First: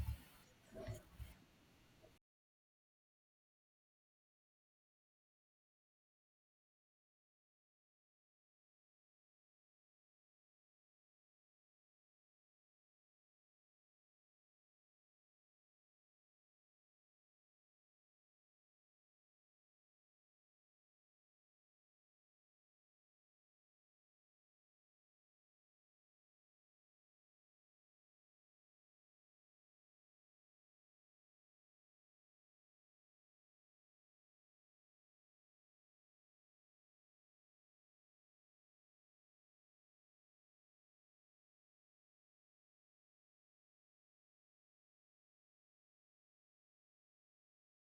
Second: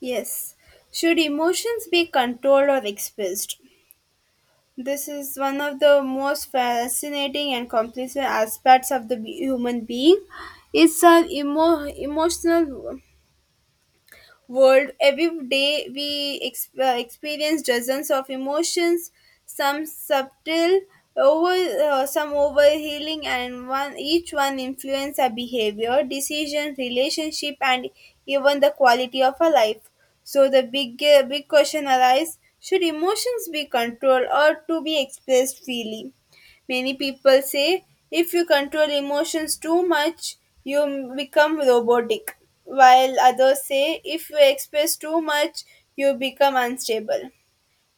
Yes. Should emotions be controlled or expressed? This is one of the most fascinating and complex aspects of the human being. It's our emotional world. Every day we experience dozens of emotions, some subtle, over some overhealing, and one each one influence our behavior, decision, relationship, and even the quality of our life. So the big question arises: should emotions be controlled or to be expressed freely? Many people say if you control emotions too much, you become robotic, while others say if you express too much, you become unstable.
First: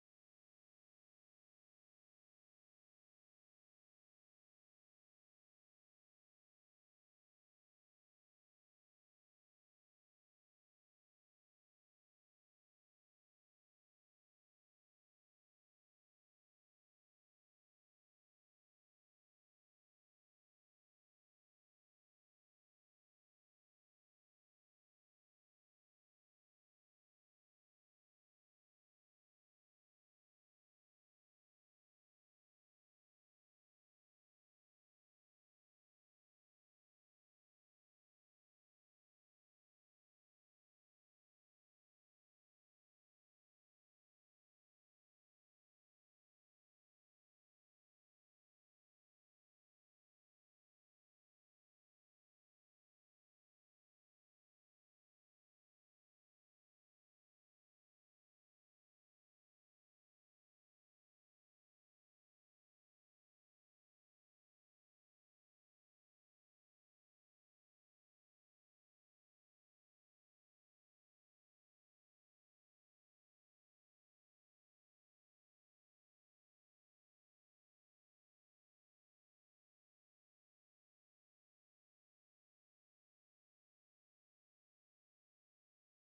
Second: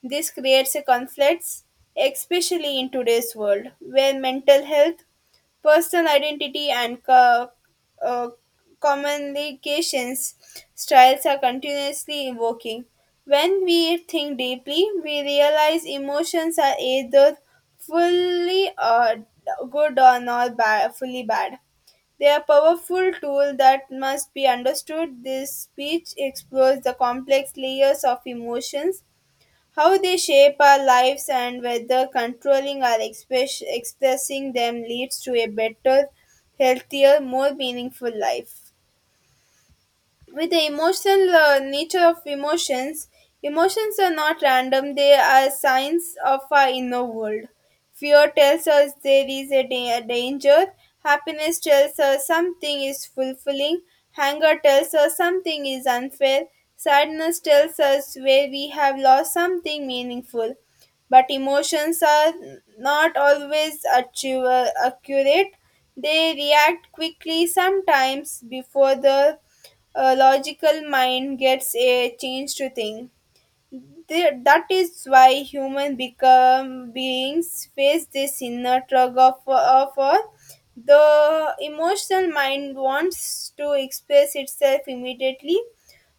This creates a conflicts, especially in today's world, where mental health, personal identity, and uh, communications styles are continuously evoking. When we think deeply, we realize emotions are either fully good or not bad, fully bad. They are powerful tool that must be understood. This speech explores the complex layers of emotions, how they shape our lives and whether controlling or expressing them leads to a better, healthier, more meaningful life with the emotional nature of emotions. Emotions are not random, they are signs of our inner world. Fear tells us there is danger, happiness tells us something is fulfilling, anger tells us something is unfair, sadness tells us where we have lost something meaningful. But emotions are not always accurate. They react quickly, sometimes before the a logical mind gets a chance to think. That is why human become beings face this inner tug of all. The emotional mind wants to express itself immediately,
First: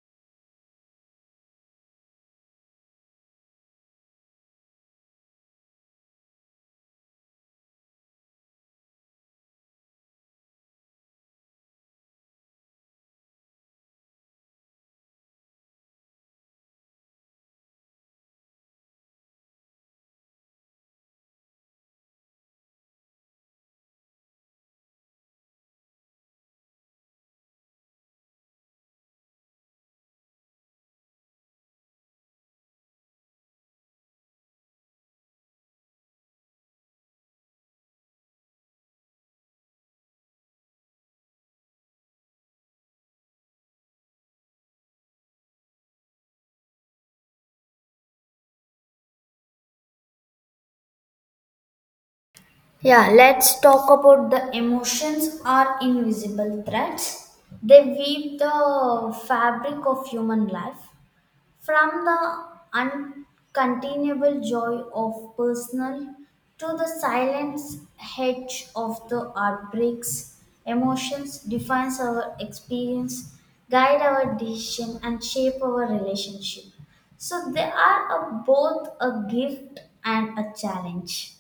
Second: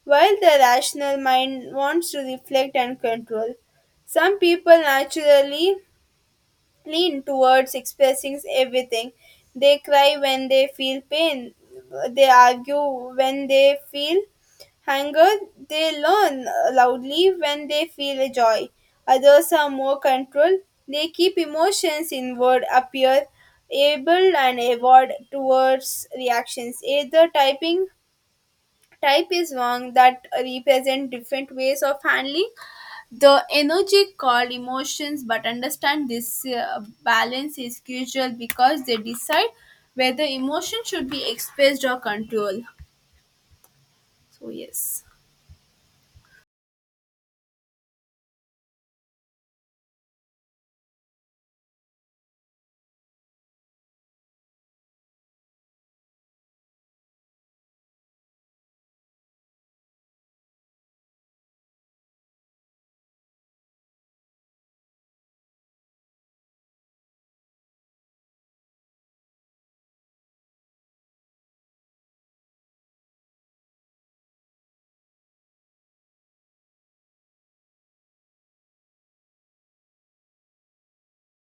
while the rational mind wants to reflect and control. Some people naturally lean towards expressing everything. They cry when they feel pain, they argue when they feel hunger, they learn loudly when they feel a joy. Others are more controlled, they keep emotions inward, appear able and avoid towards reactions. Either typing type is wrong that represent different ways of handling the energy called emotions. But understand this balance is crucial because they decide whether emotion should be expressed or controlled. So yes. Yeah, let's talk about the emotions are invisible threads. They weave the fabric of human life from the uncontainable joy of personal to the silent hedge of the heartbreaks. Emotions defines our experience, guide our decision and shape our relationship. So they are both a gift and a challenge.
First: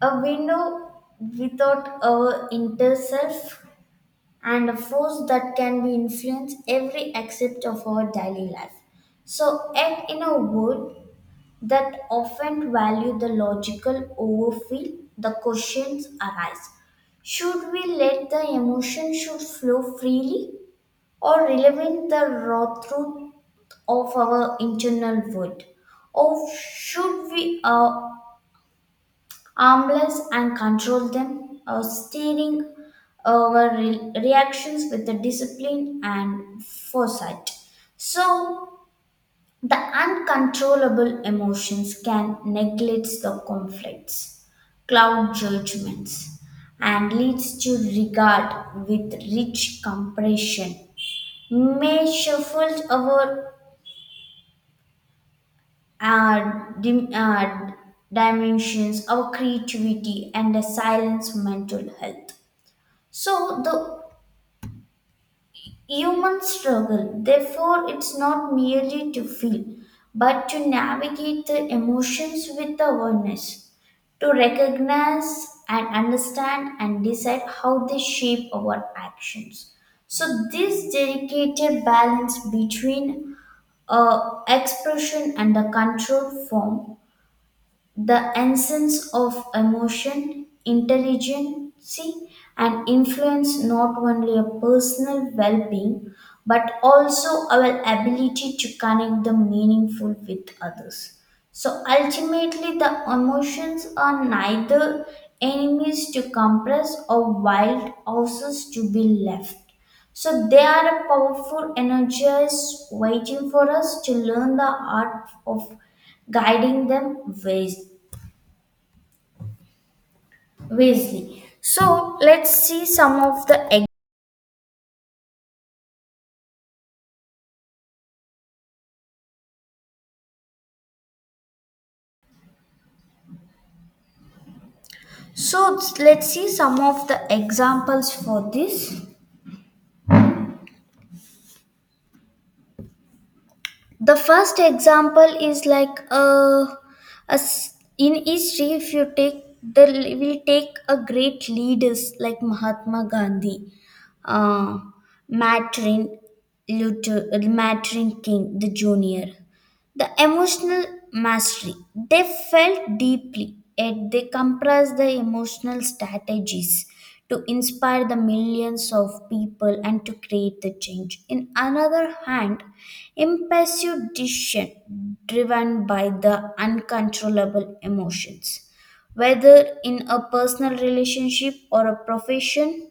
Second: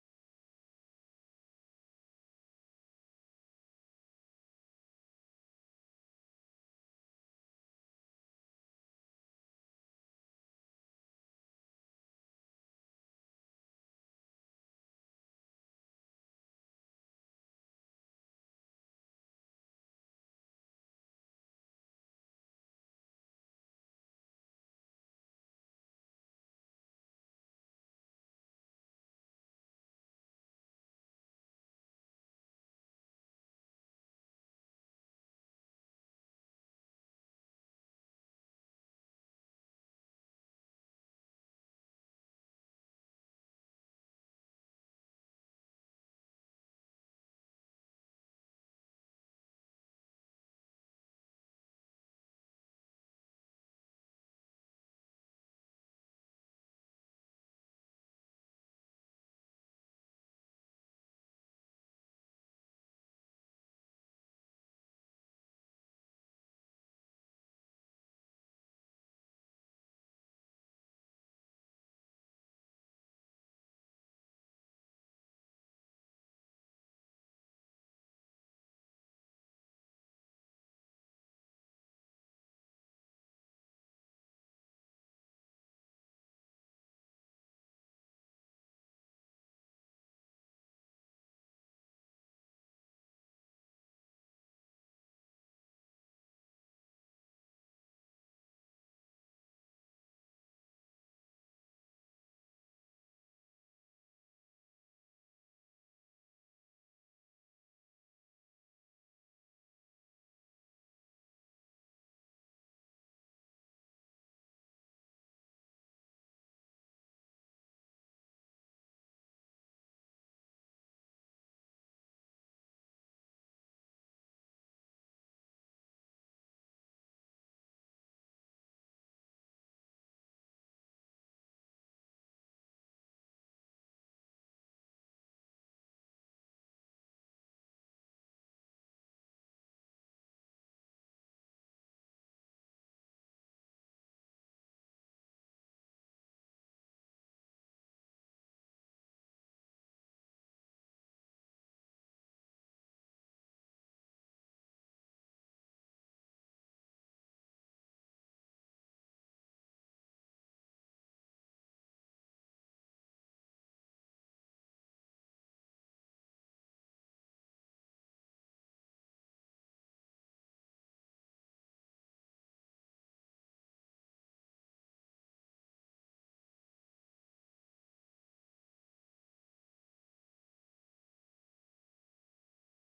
A window without our inner self and a force that can be influence every aspect of our daily life. So yet in a world that often value the logical over feel, the questions arise. Should we let the emotion should flow freely or relevant the raw truth of our internal world? Or should we armless and control them, steering our reactions with the discipline and foresight. So, the uncontrollable emotions can neglect the conflicts, cloud judgments, and leads to regard with rich compression. May shuffle our uh, dim, uh, dimensions, our creativity, and the silence mental health. So the human struggle, therefore, it's not merely to feel, but to navigate the emotions with awareness, to recognize and understand and decide how they shape our actions. So this delicate balance between expression and the control form the essence of emotion, intelligence, and influence not only our personal well being but also our ability to connect the meaningful with others. So ultimately, the emotions are neither enemies to compress or wild horses to be left. So they are a powerful energies waiting for us to learn the art of guiding them wise- wisely. So let's see some of the examples for this. The first example is like in history if you take the will take a great leaders like Mahatma Gandhi, uh, Martin Luther Martin King the Junior, the emotional mastery. They felt deeply, yet they compressed the emotional strategies to inspire the millions of people and to create the change. In another hand, impulsive decision driven by the uncontrollable emotions, whether in a personal relationship or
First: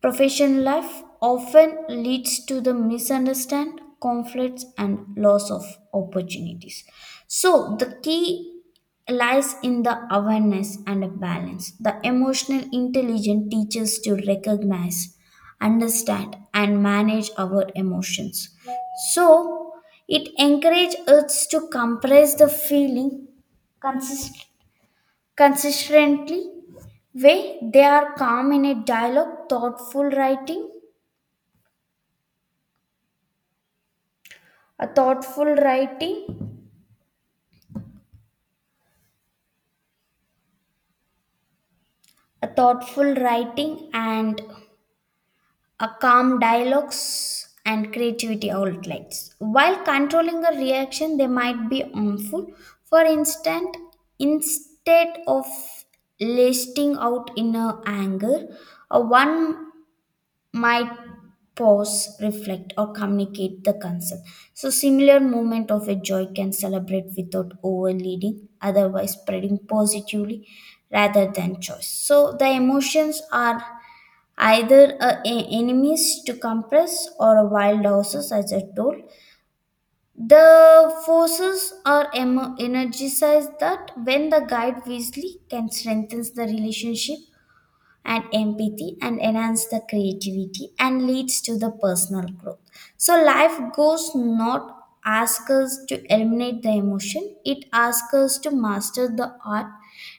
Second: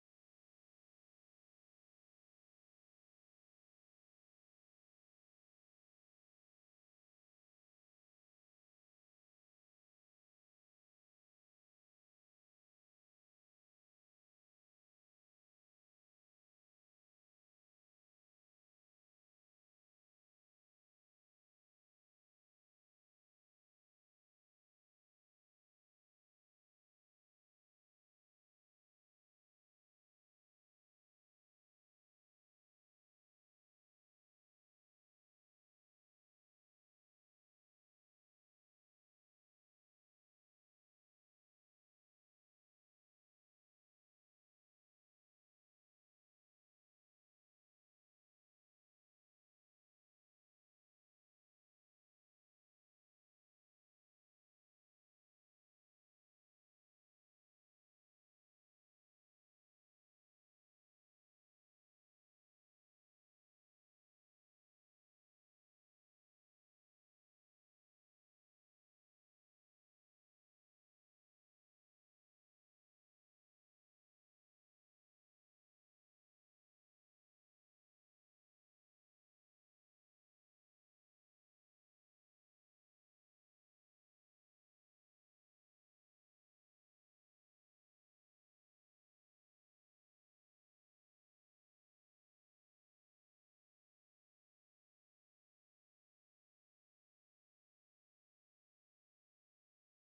Professional life often leads to the misunderstand, conflicts, and loss of opportunities. So the key lies in the awareness and a balance. The emotional intelligence teaches to recognize, understand, and manage our emotions. So it encourages us to compress the feeling consistently consistently way they are calm in a dialogue thoughtful writing a thoughtful writing and a calm dialogues and creativity outlets while controlling a reaction they might be harmful. For instance, instead of lasting out in a anger, a one might pause, reflect, or communicate the concern. So, similar moment of a joy can celebrate without overleading, otherwise spreading positively rather than choice. So, the emotions are either enemies to compress or a wild horses, as I told. The forces are energized that when the guide wisely can strengthen the relationship and empathy and enhance the creativity and leads to the personal growth. So life goes not ask us to eliminate the emotion, it asks us to master the art,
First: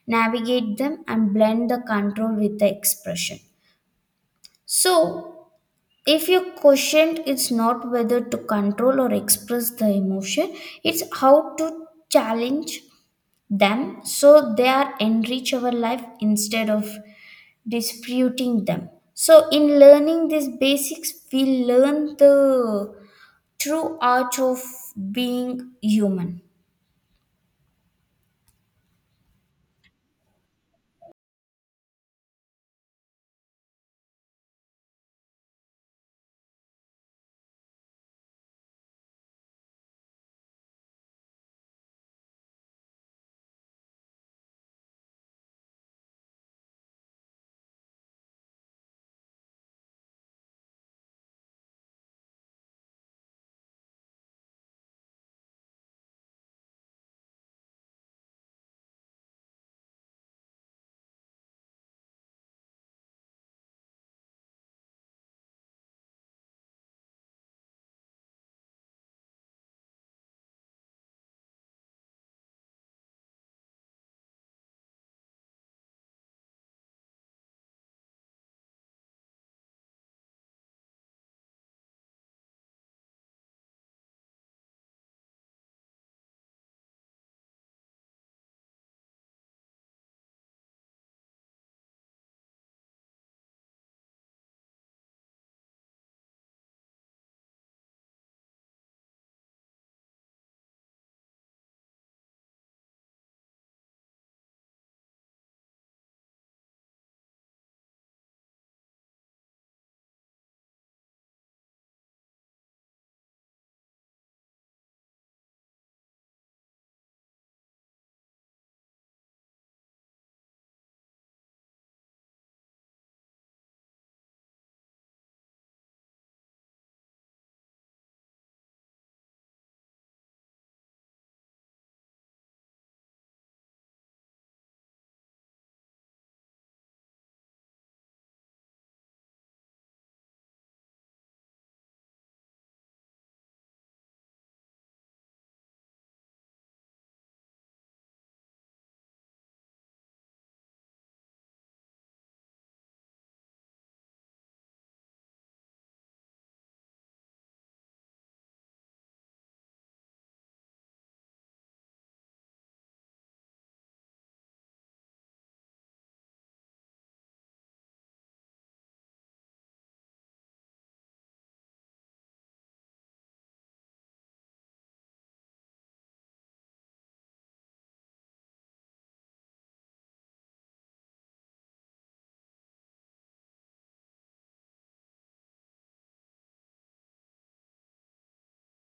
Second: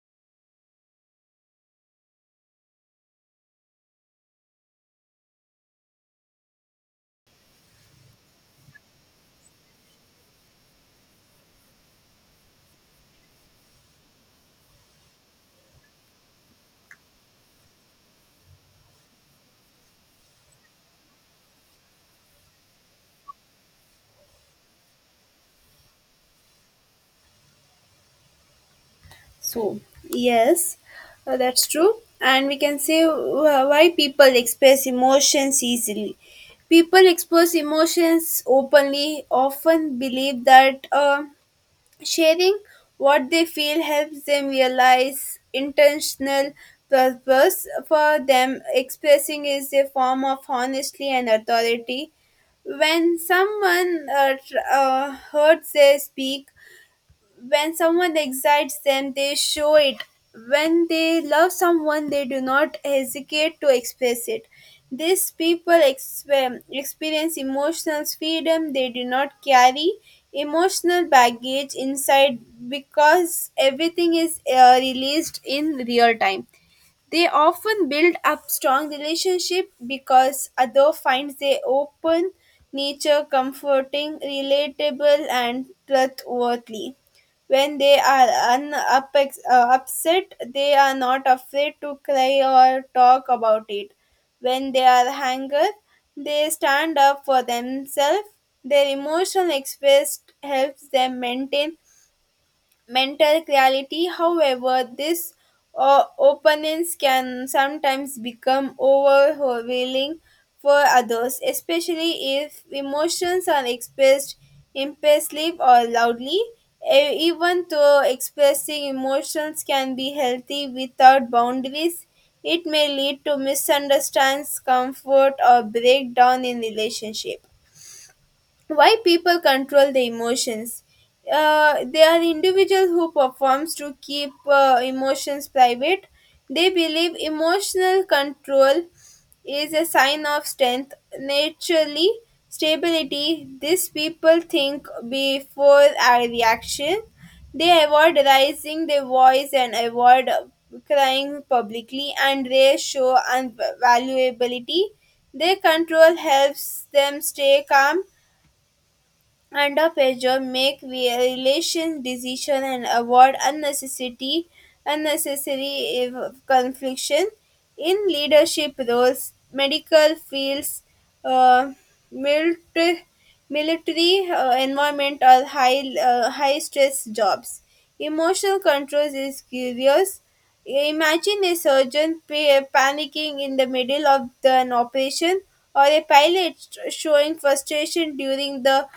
navigate them and blend the control with the expression. So if your question is not whether to control or express the emotion, it's how to challenge them so they are enrich our life instead of disputing them. So, in learning these basics, we learn the true art of being human. So, yes, that's true and we can say, why people express emotions easily. People express emotions openly, often believe that sharing what they feel helps them realize intentional purpose. For them, expressing is a form of honesty and authority. When someone hurts, they speak. When someone excites them, they show it. When they love someone, they do not hesitate to express it. These people experience emotional freedom. They do not carry emotional baggage inside because everything is released in real time. They often build up strong relationship because other finds their open nature comforting, relatable and trustworthy. When they are upset, they are not afraid to cry or talk about it. When they are angry, they stand up for themselves. Their emotional express helps them maintain mental clarity. However, this openness can sometimes become overwhelming for others, especially if emotions are expressed impulsively or loudly. Even though expressing emotions can be healthy without boundaries, it may lead to misunderstandings, comfort, or breakdown in relationship. Why people control their emotions? They are individuals who performs to keep emotions private. They believe emotional control is a sign of strength, naturally stability. These people think before a reaction. They avoid raising their voice and avoid crying publicly, and they show unvaluability. Their control helps them stay calm underpressure, make relation decision and avoid unnecessary confliction. In leadership roles, medical fields, uh, military military environment or high stress jobs, emotional control is curious. Imagine a surgeon panicking in the middle of an operation, or a pilot showing frustration during the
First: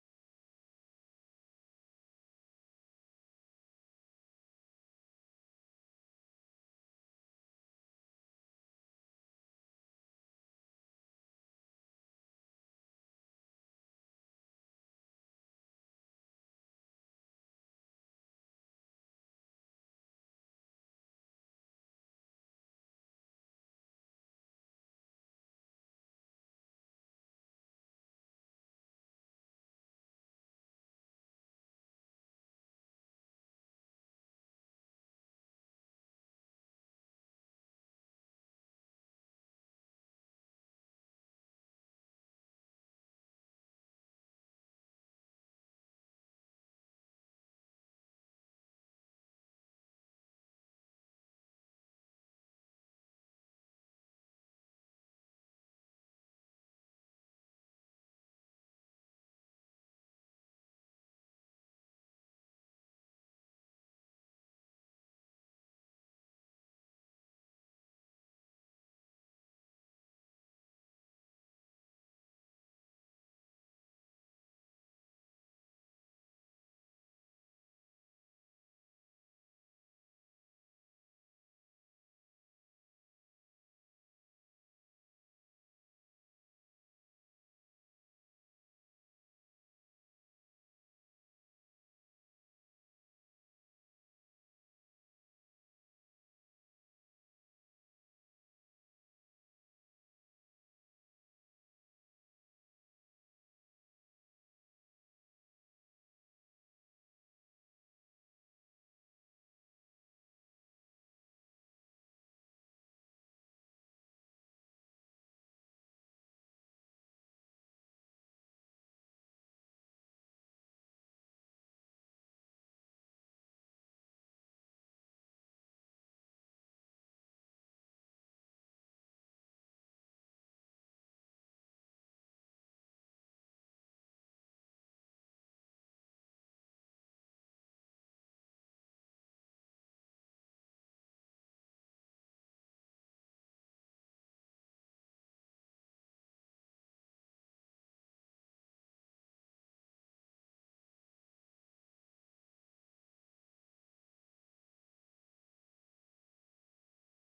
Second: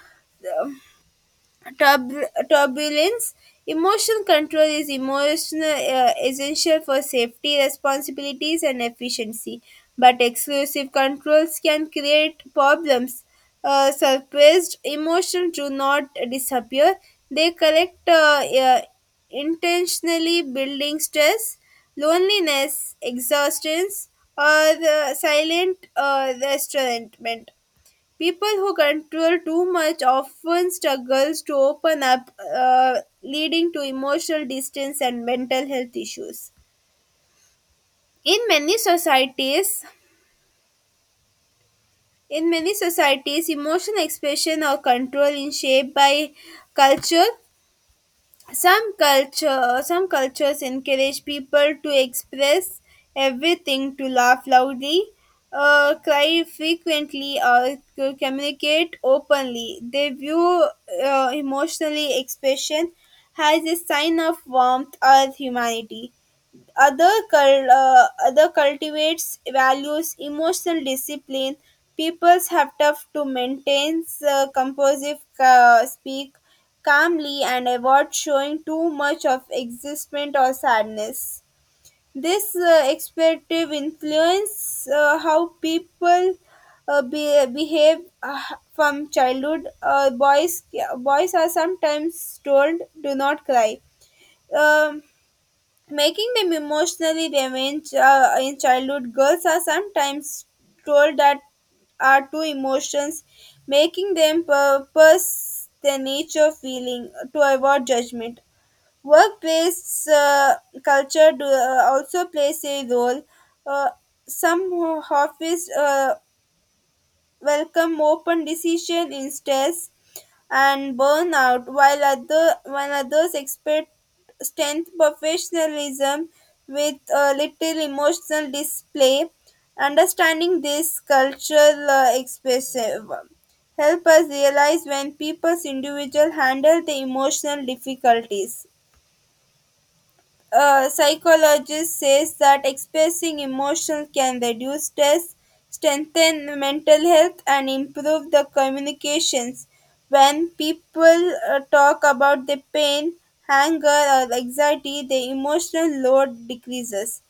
Turbulence. Emotion control is emotional essential for safety responsibilities and efficiency. But exclusive controls can create problems. Suppressed emotions do not disappear. They correct, intentionally building stress, loneliness, exhaustion, or silent restaurantment. People who control too much often struggles to open up, leading to emotional distance and mental health issues. In many societies, in many societies, emotional expression or control is shaped by culture. Some cultures encourage people to express everything, to laugh loudly, cry frequently, or to communicate openly. They view emotionally expression as a sign of warmth or humanity. Other cultivates values emotional discipline. Peoples have tough to maintain composite, speak calmly and avoid showing too much of excitement or sadness. This expectative influence how people behave from childhood. Boys are sometimes told do not cry. Um, Making them emotionally damaged in childhood, girls are sometimes told that are two emotions, making them purpose their nature feeling to avoid judgment. Workplace culture do, also plays a role. uh, some office welcome open decision insteads and burnout, while other while others expect strength professionalism with a little emotional display. Understanding this cultural expressive help us realize when people's individual handle the emotional difficulties. A psychologist says that expressing emotions can reduce stress, strengthen mental health, and improve the communications. When people talk about their pain, anger, or anxiety, the emotional load decreases.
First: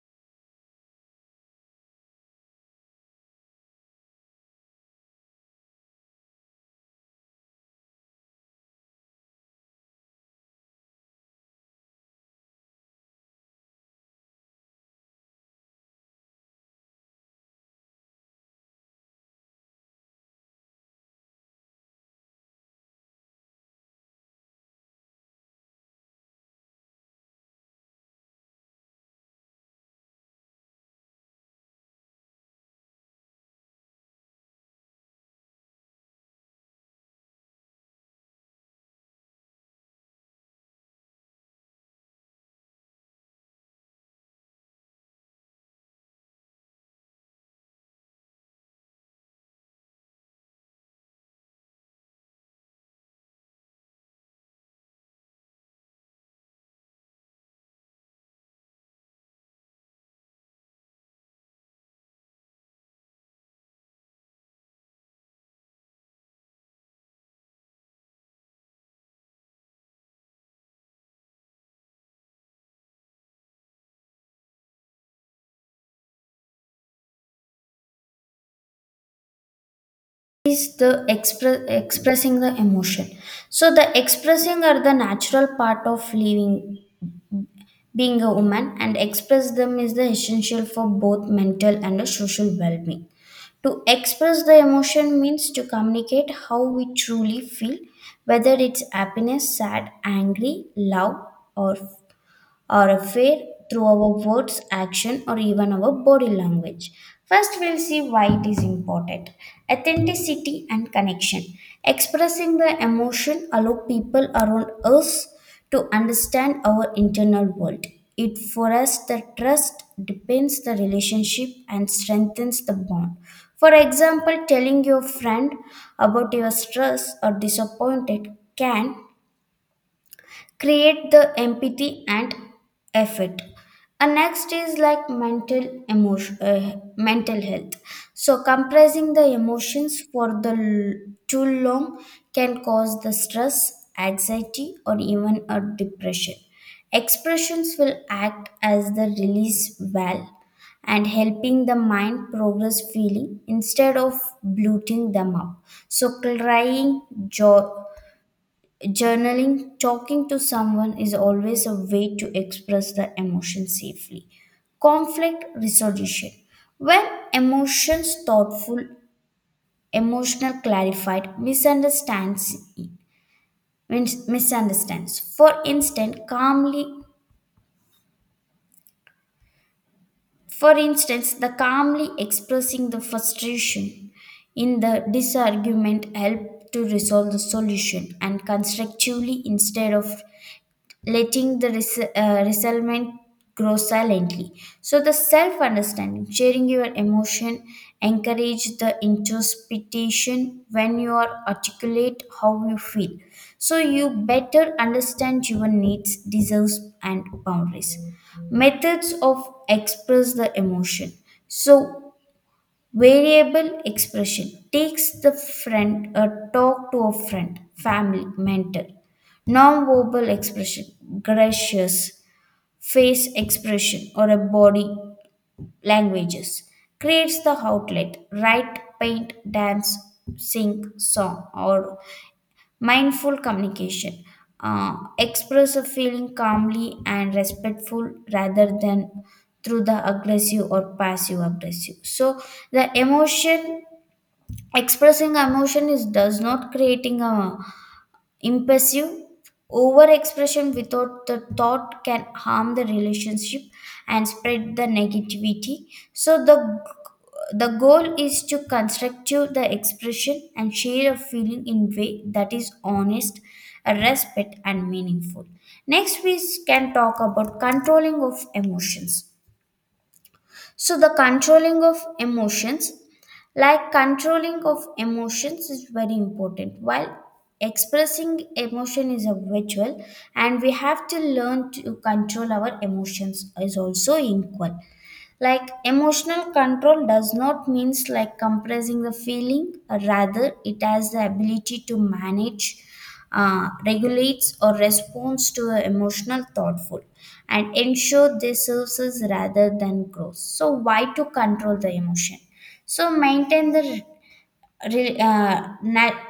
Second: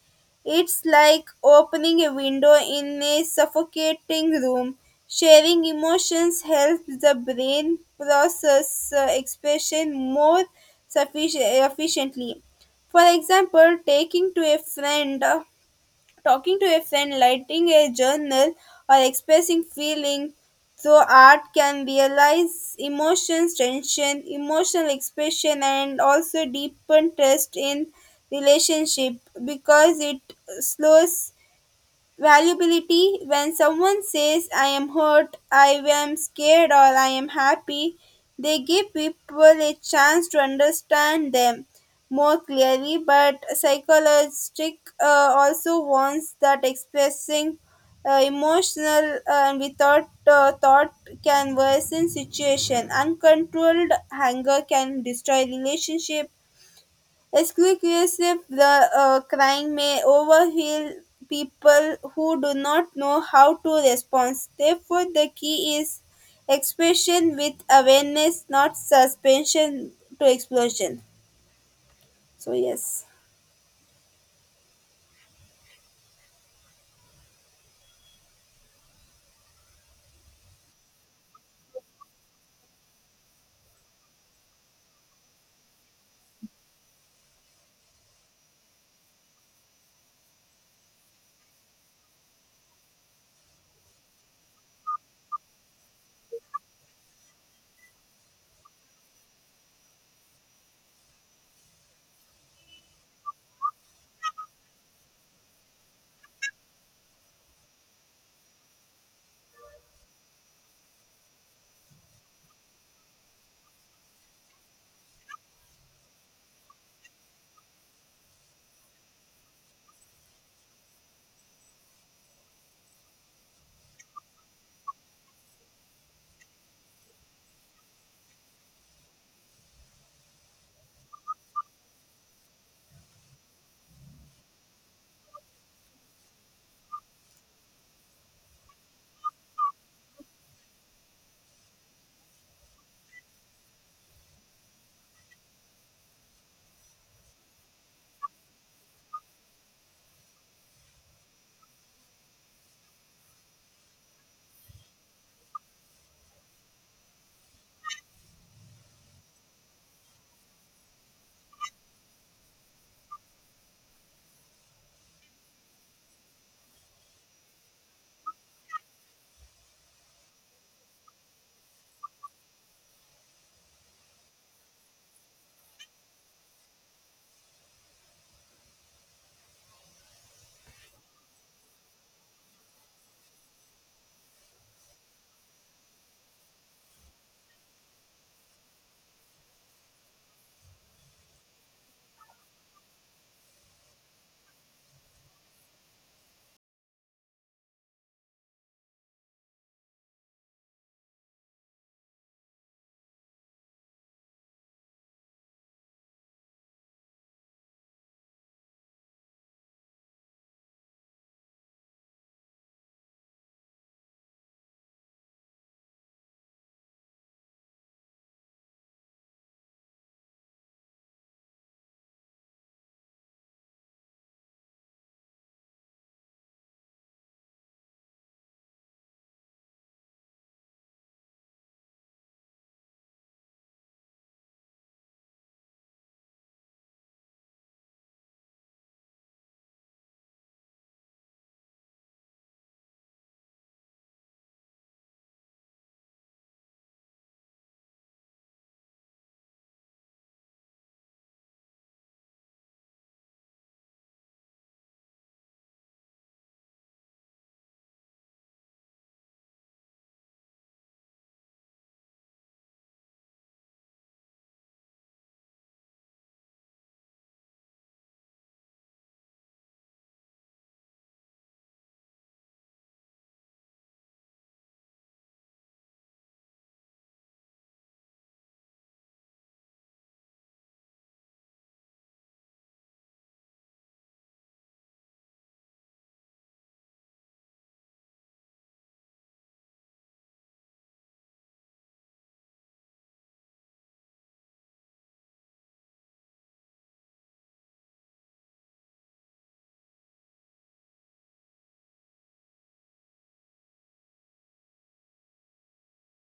It's like opening a window in a suffocating room. Sharing emotions helps the brain process expression more efficiently. For example, taking to a friend, talking to a friend, writing a journal, or expressing feeling through art can realize emotions, tension, emotional expression, and also deepen trust in relationship because it slows Valuability. When someone says, I am hurt, I am scared, or I am happy, they give people a chance to understand them more clearly. But psychologist also warns that expressing emotional without thought can worsen situation. Uncontrolled anger can destroy relationship. Exclusive, the crying may overwhelm people who do not know how to respond. Therefore, the key is expression with awareness, not suspension to explosion. So, yes. Is the expressing the emotion, so the expressing are the natural part of living, being a woman and express them is the essential for both mental and the social well-being. To express the emotion means to communicate how we truly feel, whether it's happiness, sad, angry, love, or or affair, through our words, action, or even our body language. First, we'll see why it is important. Authenticity and connection. Expressing the emotion allow people around us to understand our internal world. It for us the trust depends the relationship and strengthens the bond. For example, telling your friend about your stress or disappointed can create the empathy and effort. And next is like mental health. So compressing the emotions for the too long can cause the stress, anxiety, or even a depression. Expressions will act as the release valve and helping the mind progress feeling instead of bloating them up. So crying, joy, journaling, talking to someone is always a way to express the emotion safely. Conflict resolution. When emotions thoughtful, emotional clarified, misunderstands means misunderstands. For instance, the calmly expressing the frustration in the disargument help to resolve the solution and constructively instead of letting the resentment grow silently. So the self-understanding, sharing your emotion, encourage the introspection when you are articulate how you feel. So you better understand your needs, deserves, and boundaries. Methods of express the emotion. So variable expression takes the friend a talk to a friend, family, mentor. Non-verbal expression, gracious, face expression or a body languages creates the outlet, write, paint, dance, sing, song or mindful communication. Express a feeling calmly and respectful rather than through the aggressive or passive aggressive. So the emotion Expressing emotion is does not creating a impulsive overexpression without the thought can harm the relationship and spread the negativity. So the goal is to construct the expression and share a feeling in way that is honest, a respect and meaningful. Next we can talk about controlling of emotions. So the controlling of emotions, like controlling of emotions, is very important. While expressing emotion is a virtual, and we have to learn to control our emotions is also equal, like emotional control does not means like compressing the feeling, rather it has the ability to manage, regulates or responds to a emotional thoughtful and ensure this services rather than grows. So why to control the emotion? So maintain the re- uh, na-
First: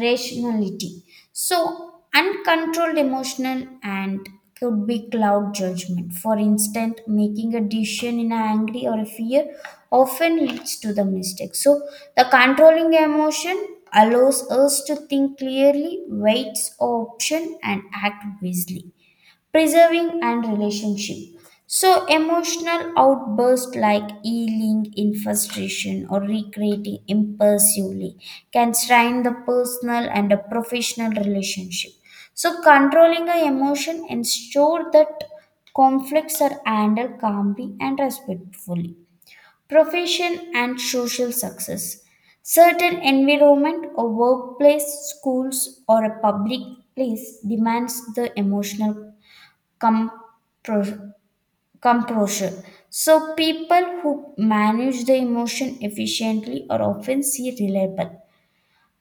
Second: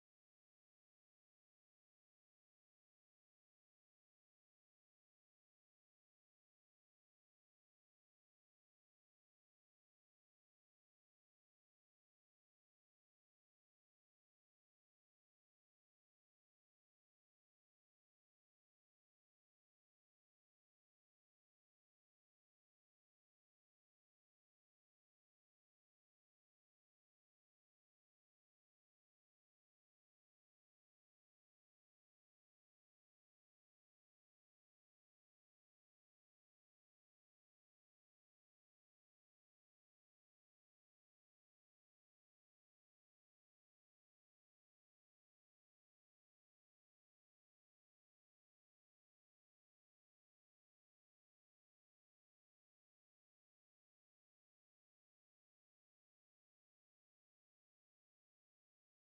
rationality. So, uncontrolled emotional and could be cloud judgment. For instance, making a decision in anger or fear often leads to the mistake. So, the controlling emotion allows us to think clearly, weights option, and act wisely, preserving and relationship. So emotional outbursts like yelling in frustration or recreating impulsively can strain the personal and a professional relationship. So controlling our emotion ensure that conflicts are handled calmly and respectfully. Profession and social success, certain environment or workplace, schools or a public place demands the emotional compro- composure. So, people who manage the emotion efficiently are often seen reliable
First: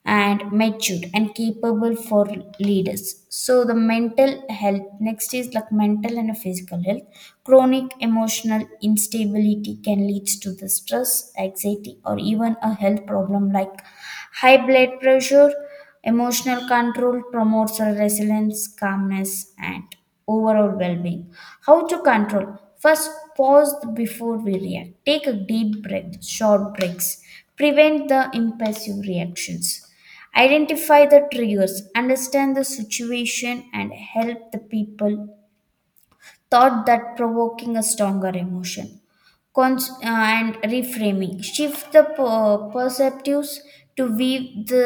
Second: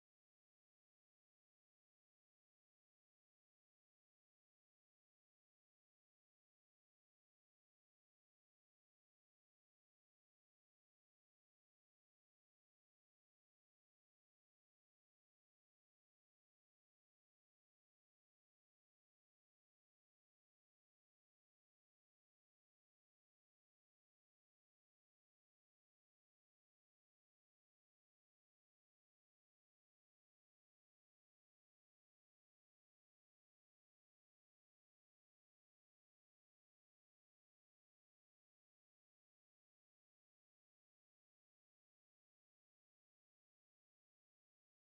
and matured and capable for leaders. So, the mental health next is like mental and physical health. Chronic emotional instability can lead to the stress, anxiety, or even a health problem like high blood pressure. Emotional control promotes resilience, calmness, and overall well-being. How to control? First, pause before we react, take a deep breath, short breaks prevent the impulsive reactions. Identify the triggers, understand the situation and help the people thought that provoking a stronger emotion. And reframing shift the perceptives to view the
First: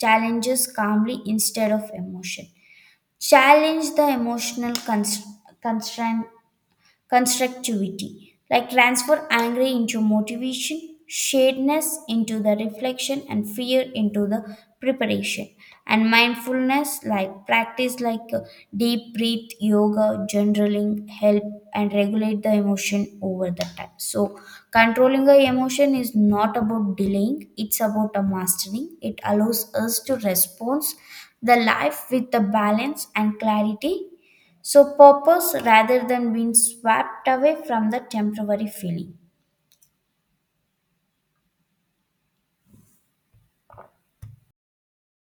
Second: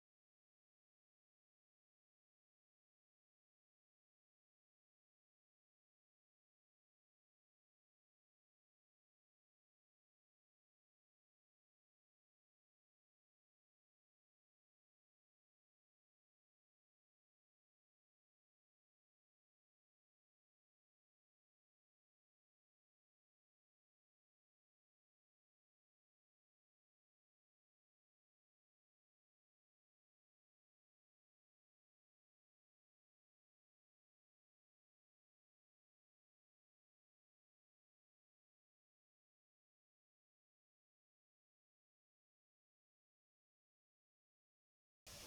challenges calmly instead of emotion, challenge the emotional const- constraint constructivity, like transfer anger into motivation, shadiness into the reflection, and fear into the preparation. And mindfulness, like practice like deep breath, yoga, journaling, help and regulate the emotion over the time. So, controlling the emotion is not about delaying, it's about a mastering. It allows us to respond the life with the balance and clarity, so, purpose rather than being swept away from the temporary feeling.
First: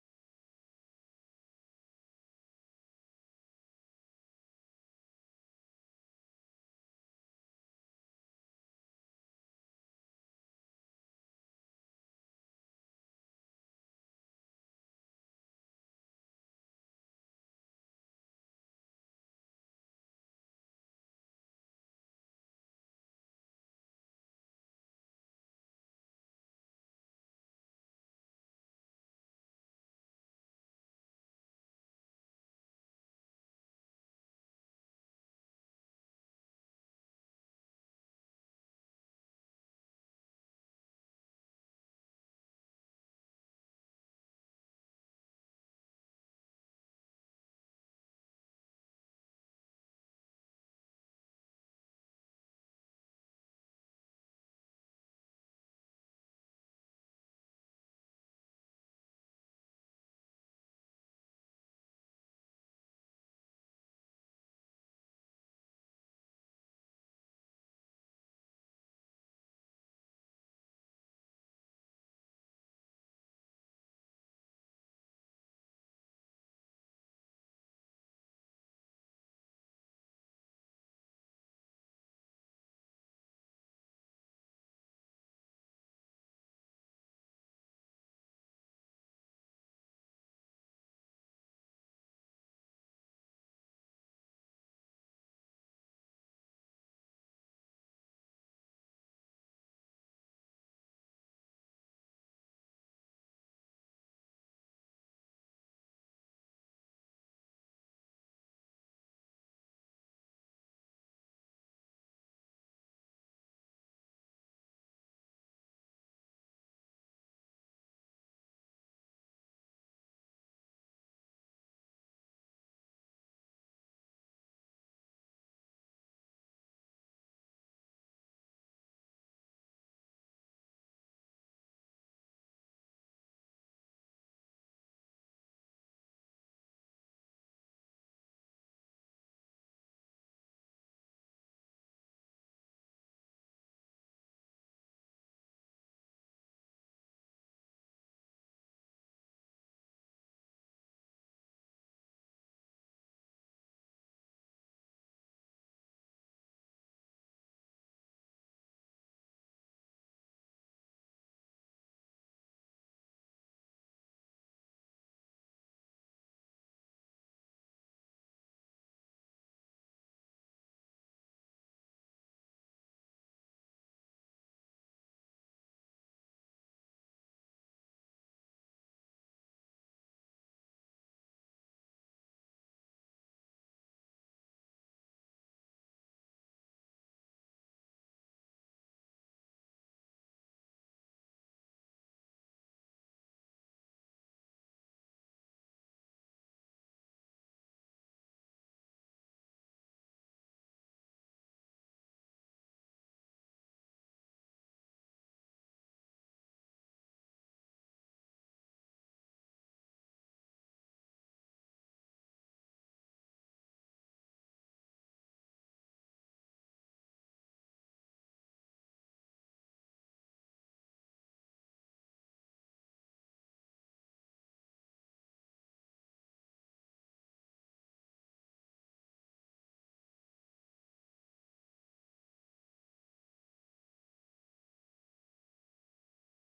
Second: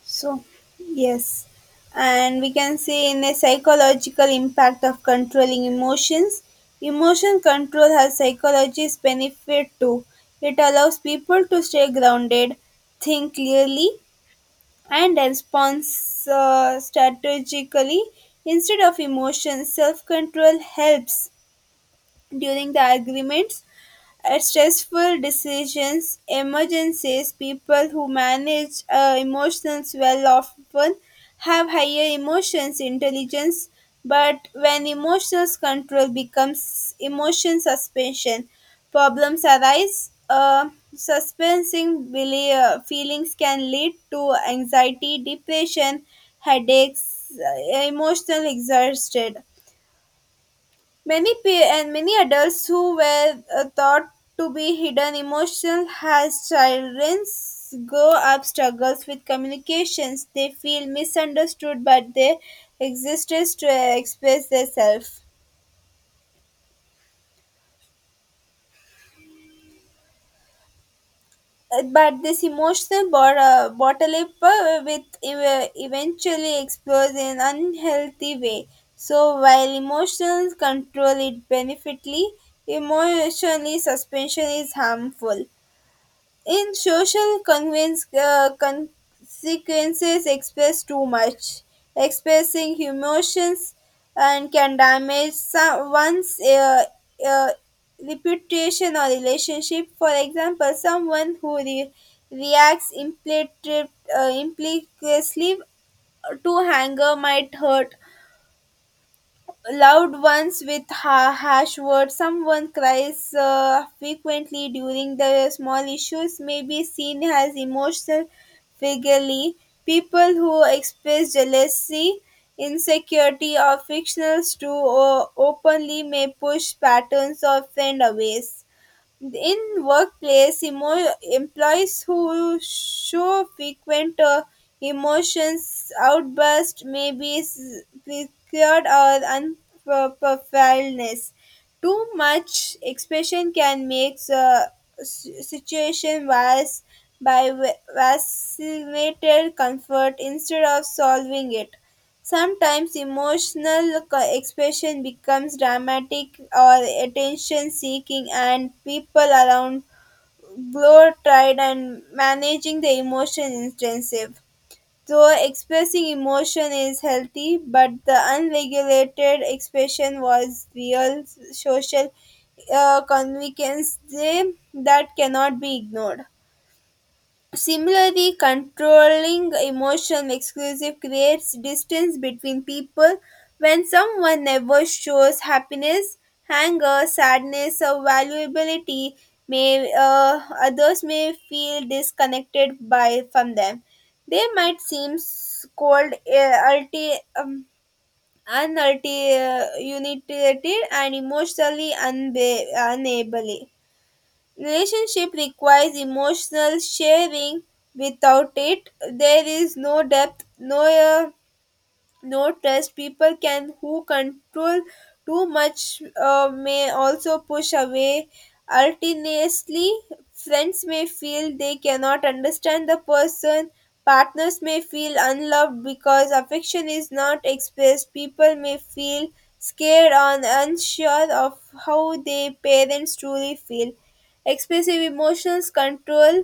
So, yes. And we can see in a psychological impact of controlling emotions. Emotion control has psychologist benefit too. It allows people to stay grounded, think clearly, and responds strategically instead of emotion. Self control helps during the agreements, stressful decisions, emergencies. People who manage emotions well often have higher emotions intelligence, but when emotions control becomes emotion suspension, problems arise. Suspensing feelings can lead to anxiety, depression, headaches, emotional exhausted. Many pe- and many adults who were thought to be hidden emotions as children grow up struggles with communications. They feel misunderstood, but they existence to express themselves. But this emotional bottle up with eventually explodes in unhealthy way. So while emotions control it benefitly, emotionally suspension is harmful. In social convince, consequences express too much. Expressing emotions and can damage one's uh, reputation or relationship. For example, someone who reacts implicitly to anger might hurt loved ones with harsh words. Someone cries frequently during the small issues may be seen as emotional figurely. People who express jealousy, insecurity, or fictional to openly may push patterns of friend away. In workplace, employees who show frequent emotions outburst may be secured or unprofessionalness. Too much expression can make the situation worse by vacillated comfort instead of solving it. Sometimes emotional expression becomes dramatic or attention seeking, and people around grow tired and managing the emotion intensive. Though expressing emotion is healthy, but the unregulated expression was real social convenience that cannot be ignored. Similarly, controlling emotion exclusive creates distance between people. When someone never shows happiness, anger, sadness, or valuability, may others may feel disconnected by from them. They might seem cold, unitated, and emotionally unable. Relationship requires emotional sharing; without it, there is no depth, no trust. People can who control too much may also push away ultimately. Friends may feel they cannot understand the person, partners may feel unloved because affection is not expressed, people may feel scared or unsure of how their parents truly feel. Expressive emotions control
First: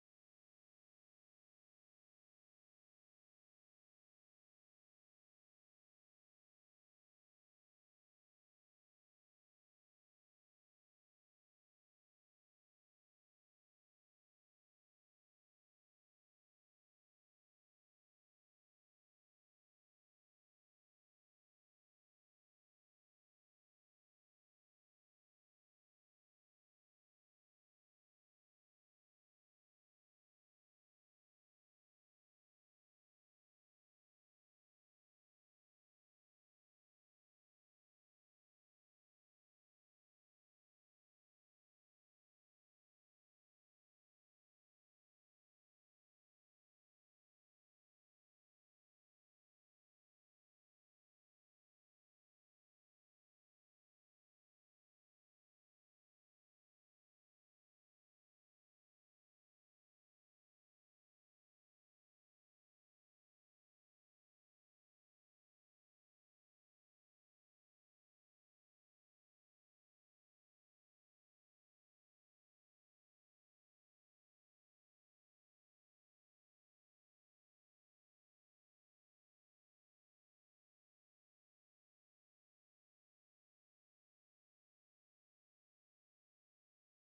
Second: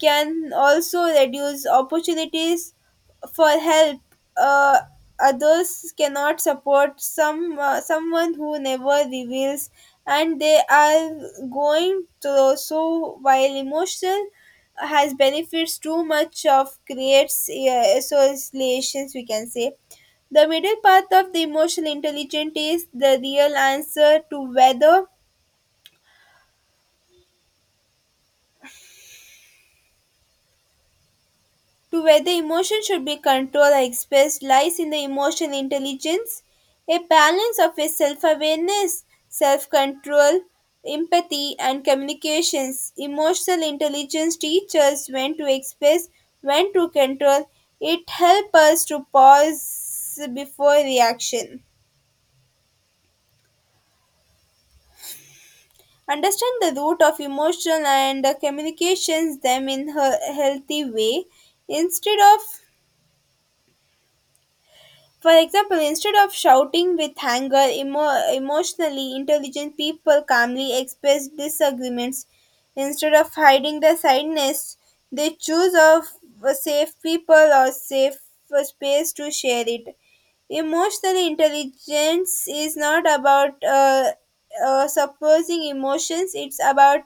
can also reduce opportunities for help. uh, Others cannot support someone who never reveals and they are going through. So while emotional has benefits, too much of creates associations, we can say. The middle path of the emotional intelligence is the real answer to whether emotion should be controlled or expressed lies in the emotional intelligence, a balance of a self-awareness, self-control, empathy, and communications. Emotional intelligence teaches when to express, when to control. It helps us to pause before reaction, understand the root of emotional and communications them in a healthy way instead of. For example, instead of shouting with anger, emotionally intelligent people calmly express disagreements. Instead of hiding their sadness, they choose of a safe people or safe space to share it. Emotional intelligence is not about suppressing emotions; it's about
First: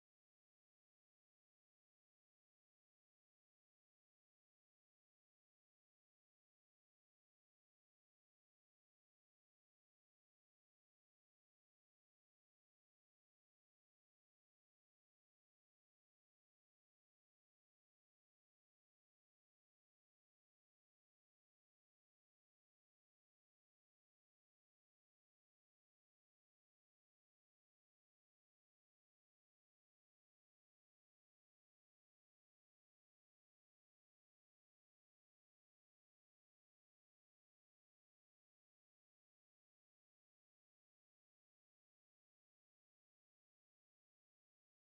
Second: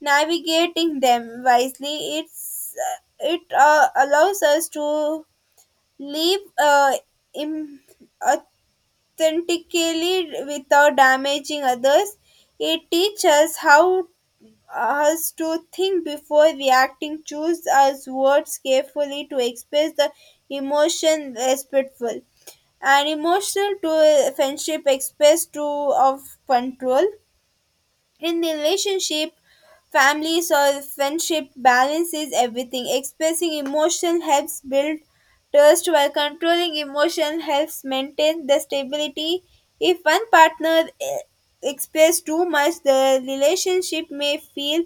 navigating them wisely. It's it allows us to live Im- authentically without damaging others. It teaches us how us to think before reacting, choose our words carefully to express the emotion respectful and emotional to friendship express to of control in relationship, families or friendship balances everything. Expressing emotion helps build trust while controlling emotion helps maintain the stability. If one partner expresses too much, the relationship may feel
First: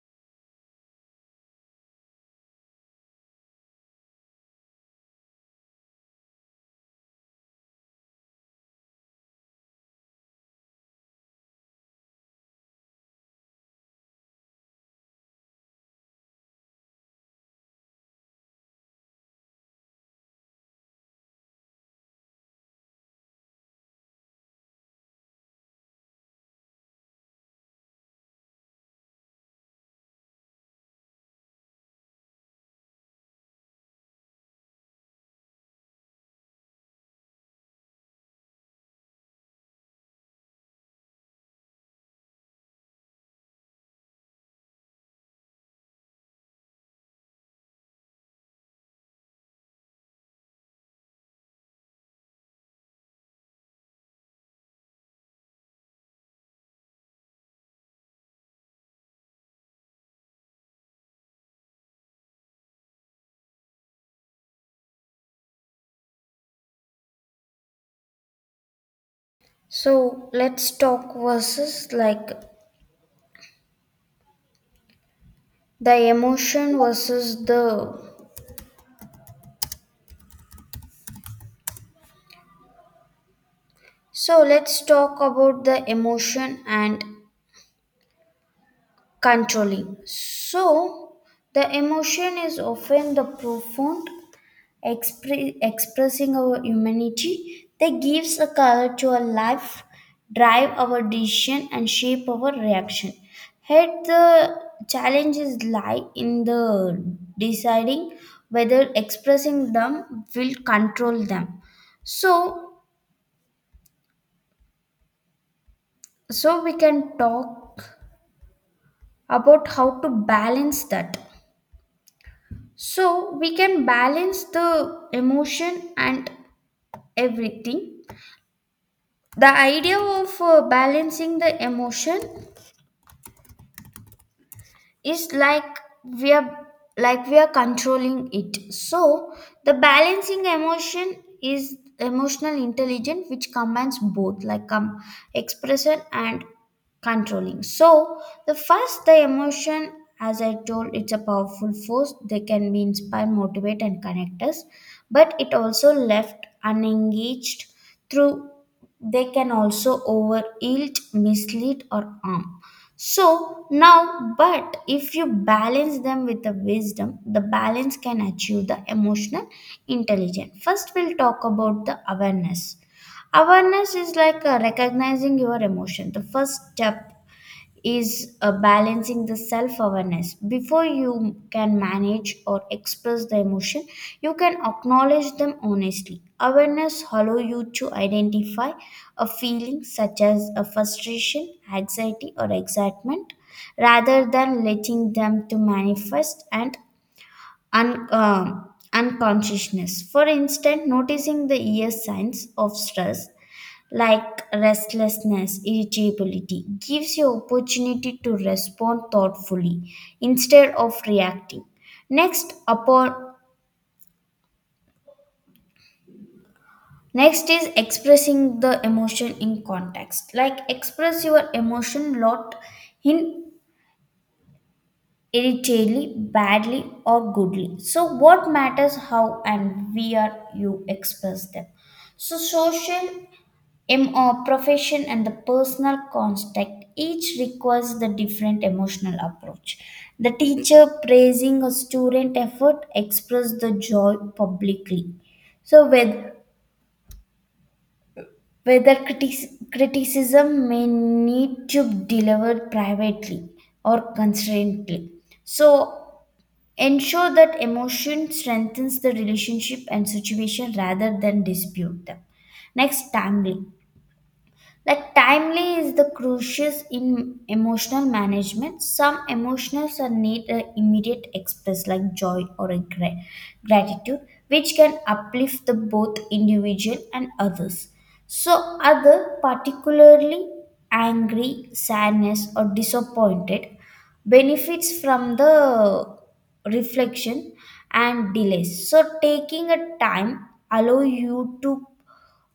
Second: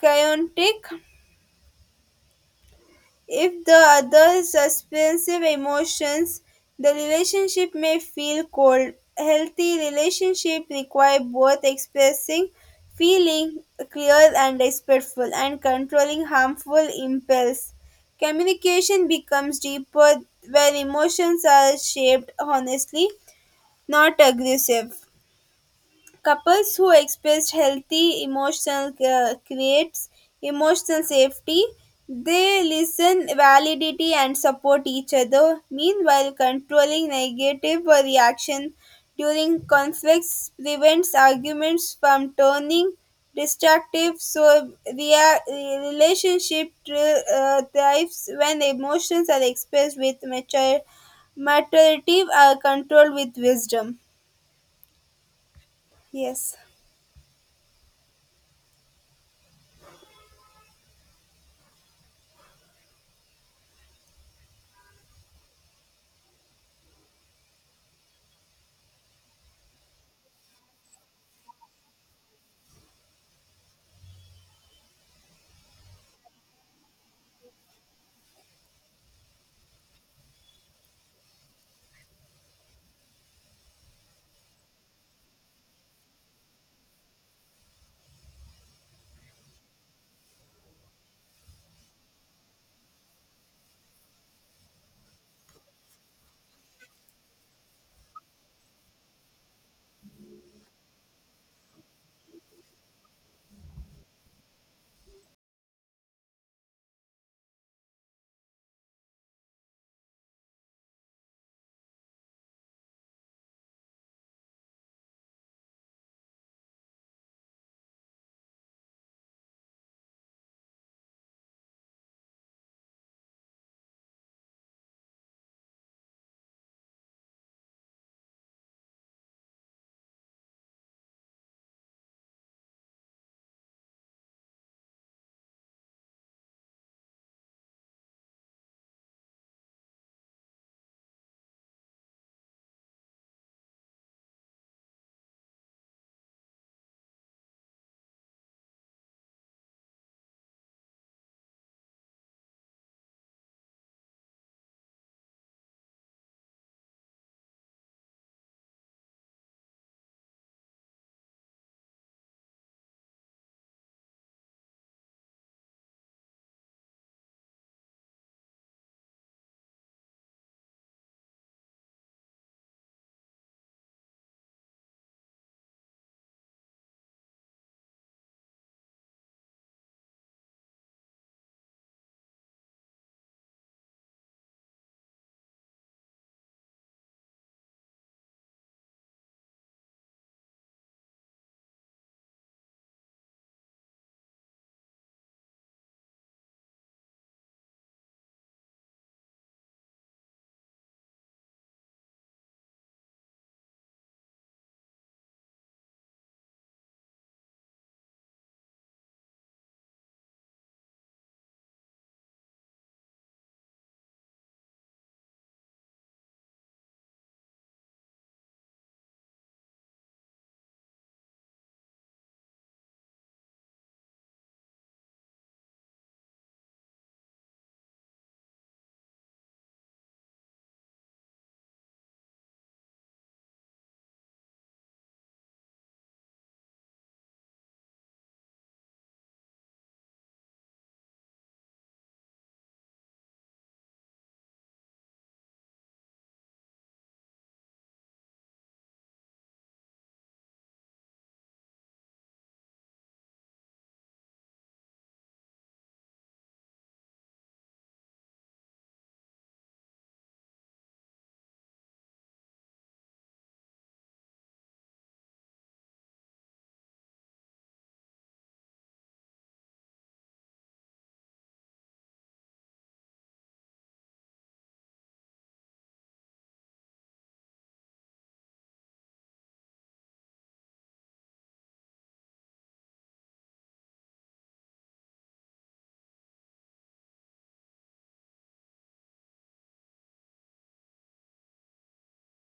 chaotic. If the other suspends emotions, the relationship may feel cold. Healthy relationships require both expressing feeling clear and respectful and controlling harmful impulse. Communication becomes deeper where emotions are shaped honestly, not aggressive. Couples who express healthy emotional creates emotional safety. They listen, validity, and support each other. Meanwhile, controlling negative reaction during conflicts prevents arguments from turning destructive. So, relationship thrives when emotions are expressed with mature, maturity, are controlled with wisdom. Yes. So, let's talk versus like the emotion versus the. So, let's talk about the emotion and controlling. So, the emotion is often the profound expressing our humanity that gives a color to our life, drive our decision and shape our reaction. Yet the challenges lie in the deciding whether expressing them will control them. So we can talk about how to balance that. So we can balance the emotion and everything. The idea of balancing the emotion is like we are we are controlling it. So the balancing emotion is emotional intelligence which combines both like expression and controlling. So the first, the emotion, as I told, it's a powerful force, they can be inspire, motivate and connect us, but it also left unengaged through they can also over yield, mislead or harm. So now, but if you balance them with the wisdom, the balance can achieve the emotional intelligence. First, we'll talk about the awareness. Awareness is like recognizing your emotion. The first step is balancing the self awareness. Before you can manage or express the emotion, you can acknowledge them honestly. Awareness allow you to identify a feeling such as a frustration, anxiety, or excitement, rather than letting them to manifest and unconsciousness. For instance, noticing the ear signs of stress like restlessness, irritability, gives you opportunity to respond thoughtfully instead of reacting. Next, upon next is expressing the emotion in context. Like express your emotion lot in irritably, badly, or goodly. So what matters how and where you express them. So social MO profession and the personal contact each requires the different emotional approach. The teacher praising a student effort express the joy publicly. So whether criticism may need to be delivered privately or constraintly. So ensure that emotion strengthens the relationship and situation rather than dispute them. Next, timely. Like timely is the crucial in emotional management. Some emotions are need a immediate express like joy or a gratitude, which can uplift the both individual and others. So other particularly angry, sadness or disappointed benefits from the reflection and delays. So taking a time allow you to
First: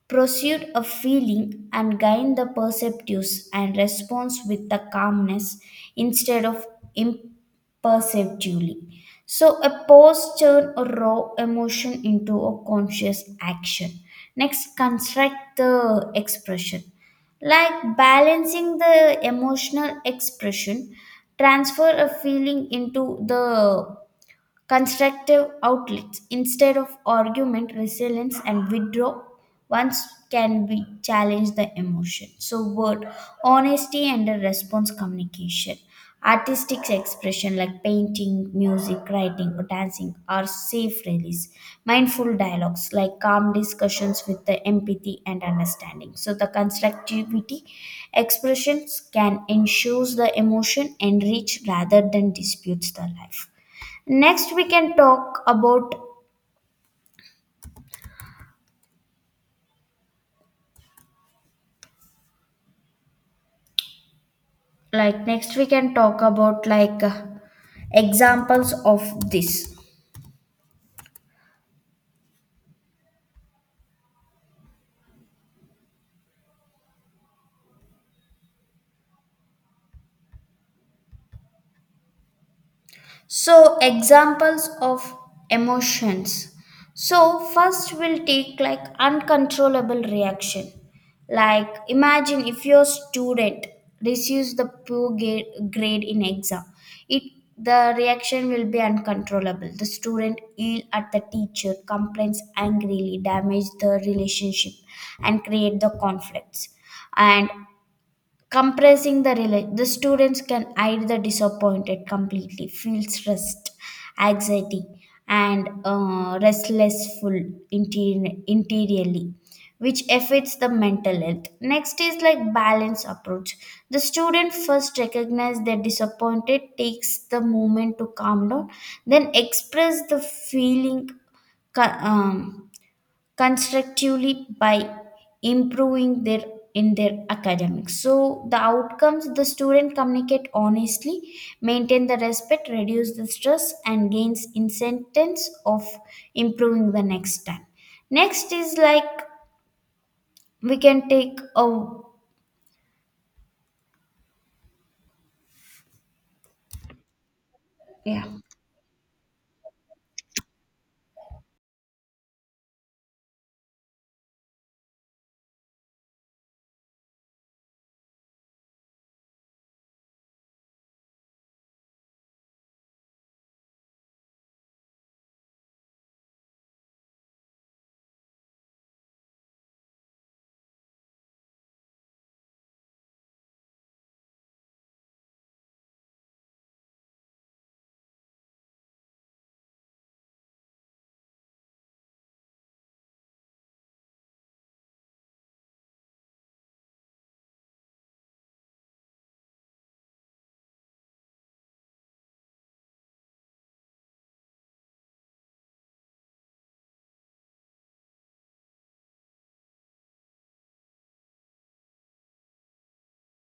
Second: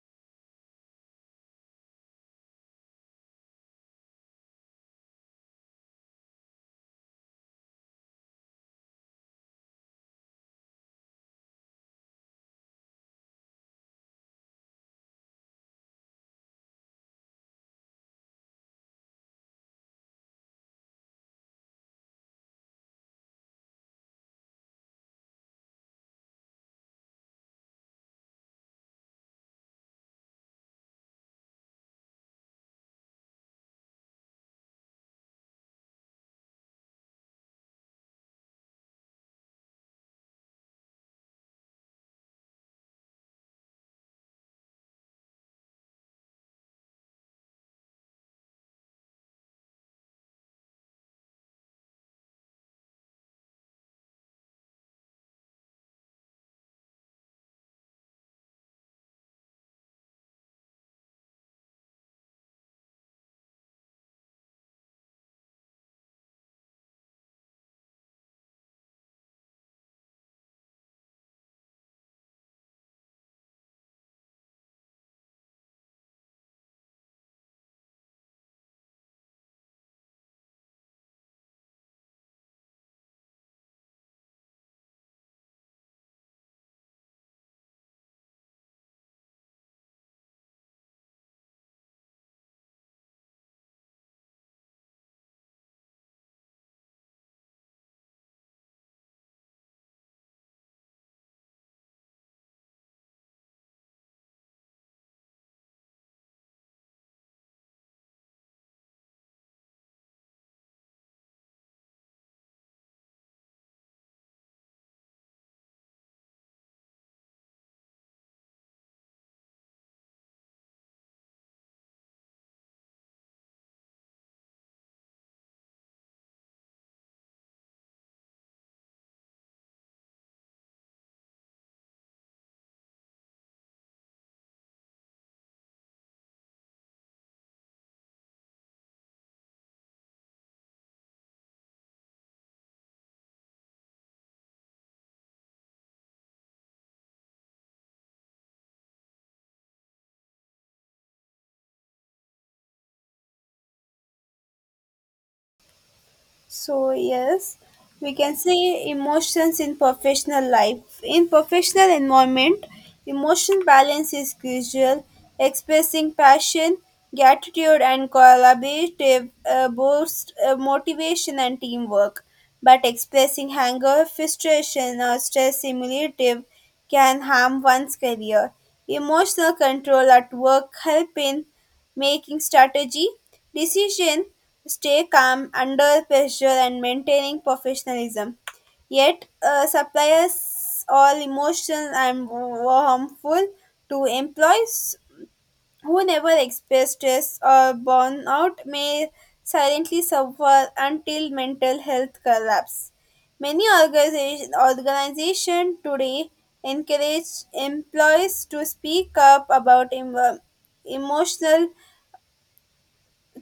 pursued a feeling and gain the perceptives and response with the calmness instead of imperceptively. So a pause turn a raw emotion into a conscious action. Next, construct the expression. Like balancing the emotional expression, transfer a feeling into the constructive outlets instead of argument resilience and withdraw once can be challenge the emotion. So word honesty and a response communication, artistic expression like painting, music, writing or dancing are safe release, mindful dialogues like calm discussions with the empathy and understanding, so the constructivity expressions can ensures the emotion enrich rather than disputes the life. next we can talk about Next we can talk about like examples of this. So examples of emotions. So first we'll take like uncontrollable reaction. Like imagine if your student receives the poor grade in exam. It The reaction will be uncontrollable, the student yell at the teacher, complains angrily, damage the relationship and create the conflicts. And compressing the the students can hide the disappointed completely, feel stressed, anxiety and restlessful interiorly, which affects the mental health. Next is like balance approach. The student first recognize they're disappointed, takes the moment to calm down, then express the feeling co- um, constructively by improving their in their academics. So the outcomes, the student communicate honestly, maintain the respect, reduce the stress and gains incentives of improving the next time. Next is like we can take a So, yes, we yeah, can say emotions in professional life. In professional environment, emotion balance is crucial. Expressing passion, gratitude, and collaborative boost motivation and teamwork. But expressing anger, frustration, or stress simulative can harm one's career. Emotional control at work help in making strategy, decision, stay calm under pressure and maintaining professionalism. Yet suppliers all emotional and were harmful to employees who never express stress or burnout may silently suffer until mental health collapse. Many organization today encourage employees to speak up about emotional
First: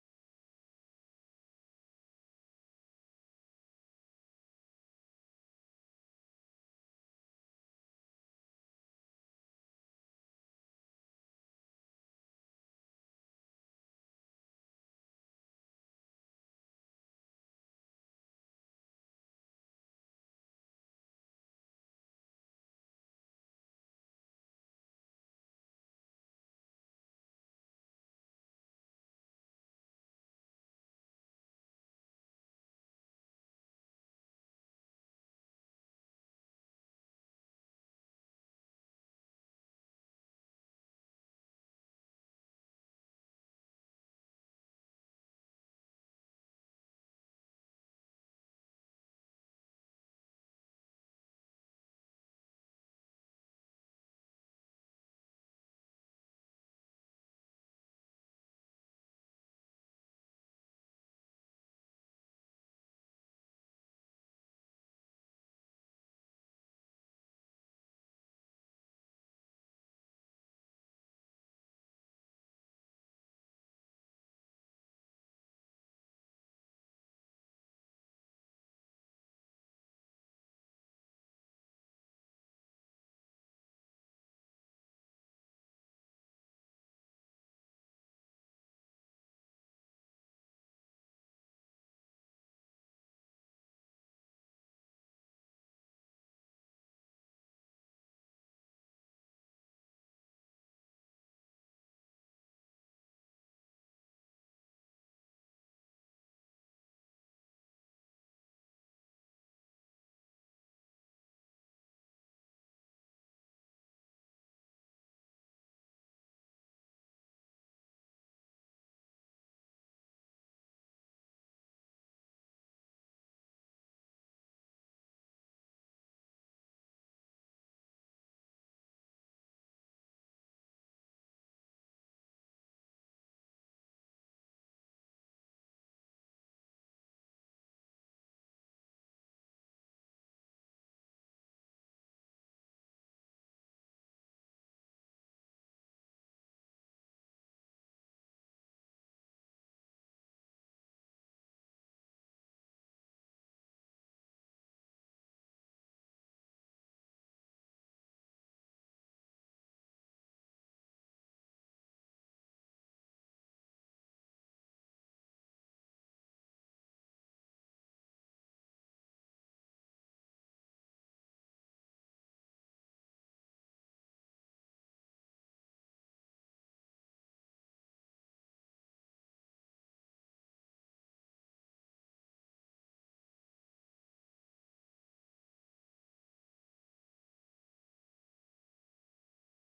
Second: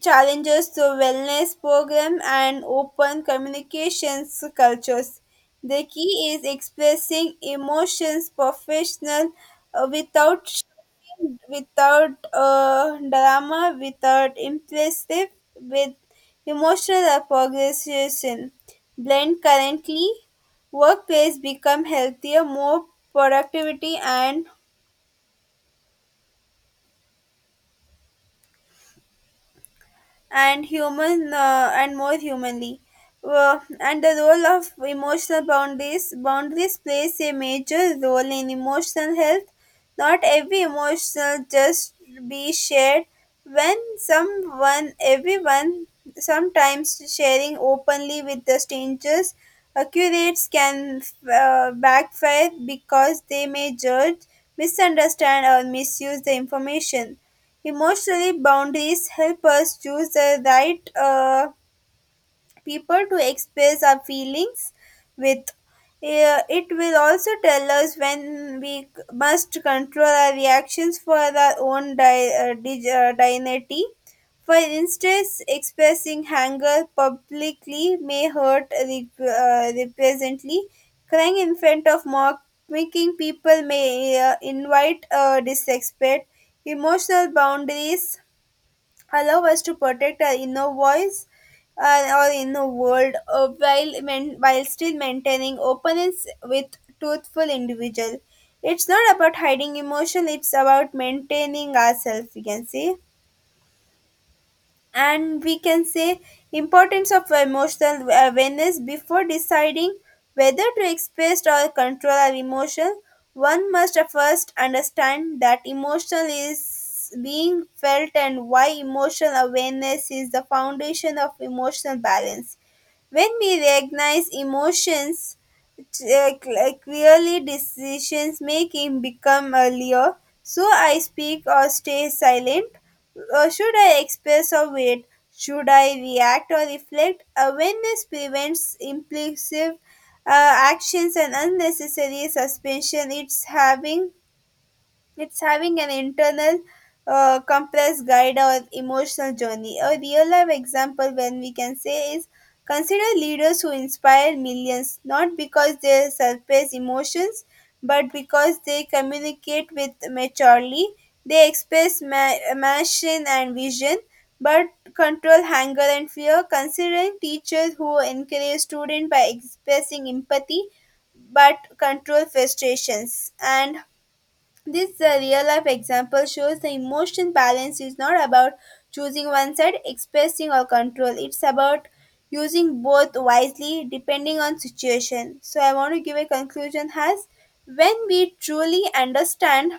challenges to wellness program and open communications cultures. The key is expressing emotions professional without shouting, without drama, without impressive, with emotional appreciation. Blend currently, workplace become healthier, more productivity and human and more humanly. And the role of emotional boundaries plays a major role in emotional health. Not every emotional just be shared when someone everyone sometimes sharing openly with the strangers accurates can backfire because they may judge misunderstand or misuse the information. Emotionally, boundaries help us choose the right people to express our feelings with. It will also tell us when we must control our reactions for our own dignity. For instance, expressing anger publicly may hurt represently. Crying in front of mock making people may invite disrespect. Emotional boundaries allow us to protect our inner voice or inner world while still maintaining openness with truthful individual. It's not about hiding emotion; it's about maintaining ourselves. We can say and we can say importance of emotional awareness before deciding whether to express or control our emotion. One must first understand that emotion is being felt and why emotional awareness is the foundation of emotional balance. When we recognize emotions, uh, clearly decisions making become earlier. So I speak or stay silent, should I express or wait? Should I react or reflect? Awareness prevents impulsive actions and unnecessary suspension. It's having an internal compass guide our emotional journey. A real life example when we can say is consider leaders who inspire millions, not because they surface emotions, but because they communicate with maturely. They express passion and vision, but control anger and fear. Consider teachers who encourage students by expressing empathy, but control frustrations and this real life example shows the emotion balance is not about choosing one side, expressing or control. It's about using both wisely depending on situation. So I want to give a conclusion as when we truly understand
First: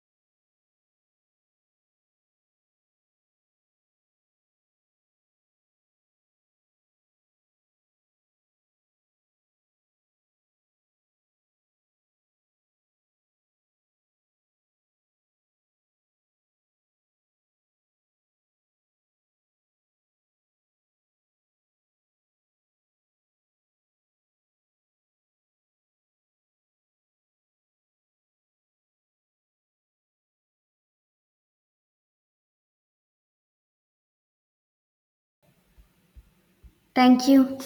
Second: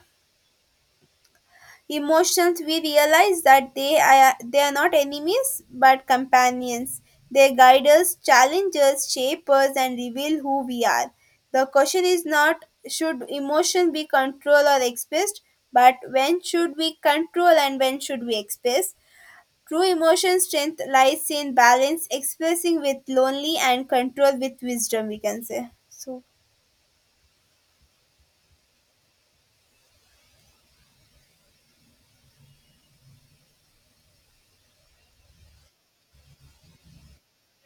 emotions, we realize that they are not enemies but companions. They guide us, challenge us, shape us, and reveal who we are. The question is not should emotion be controlled or expressed, but when should we control and when should we express. True emotion strength lies in balance, expressing with lonely and control with wisdom, we can say so. thank you.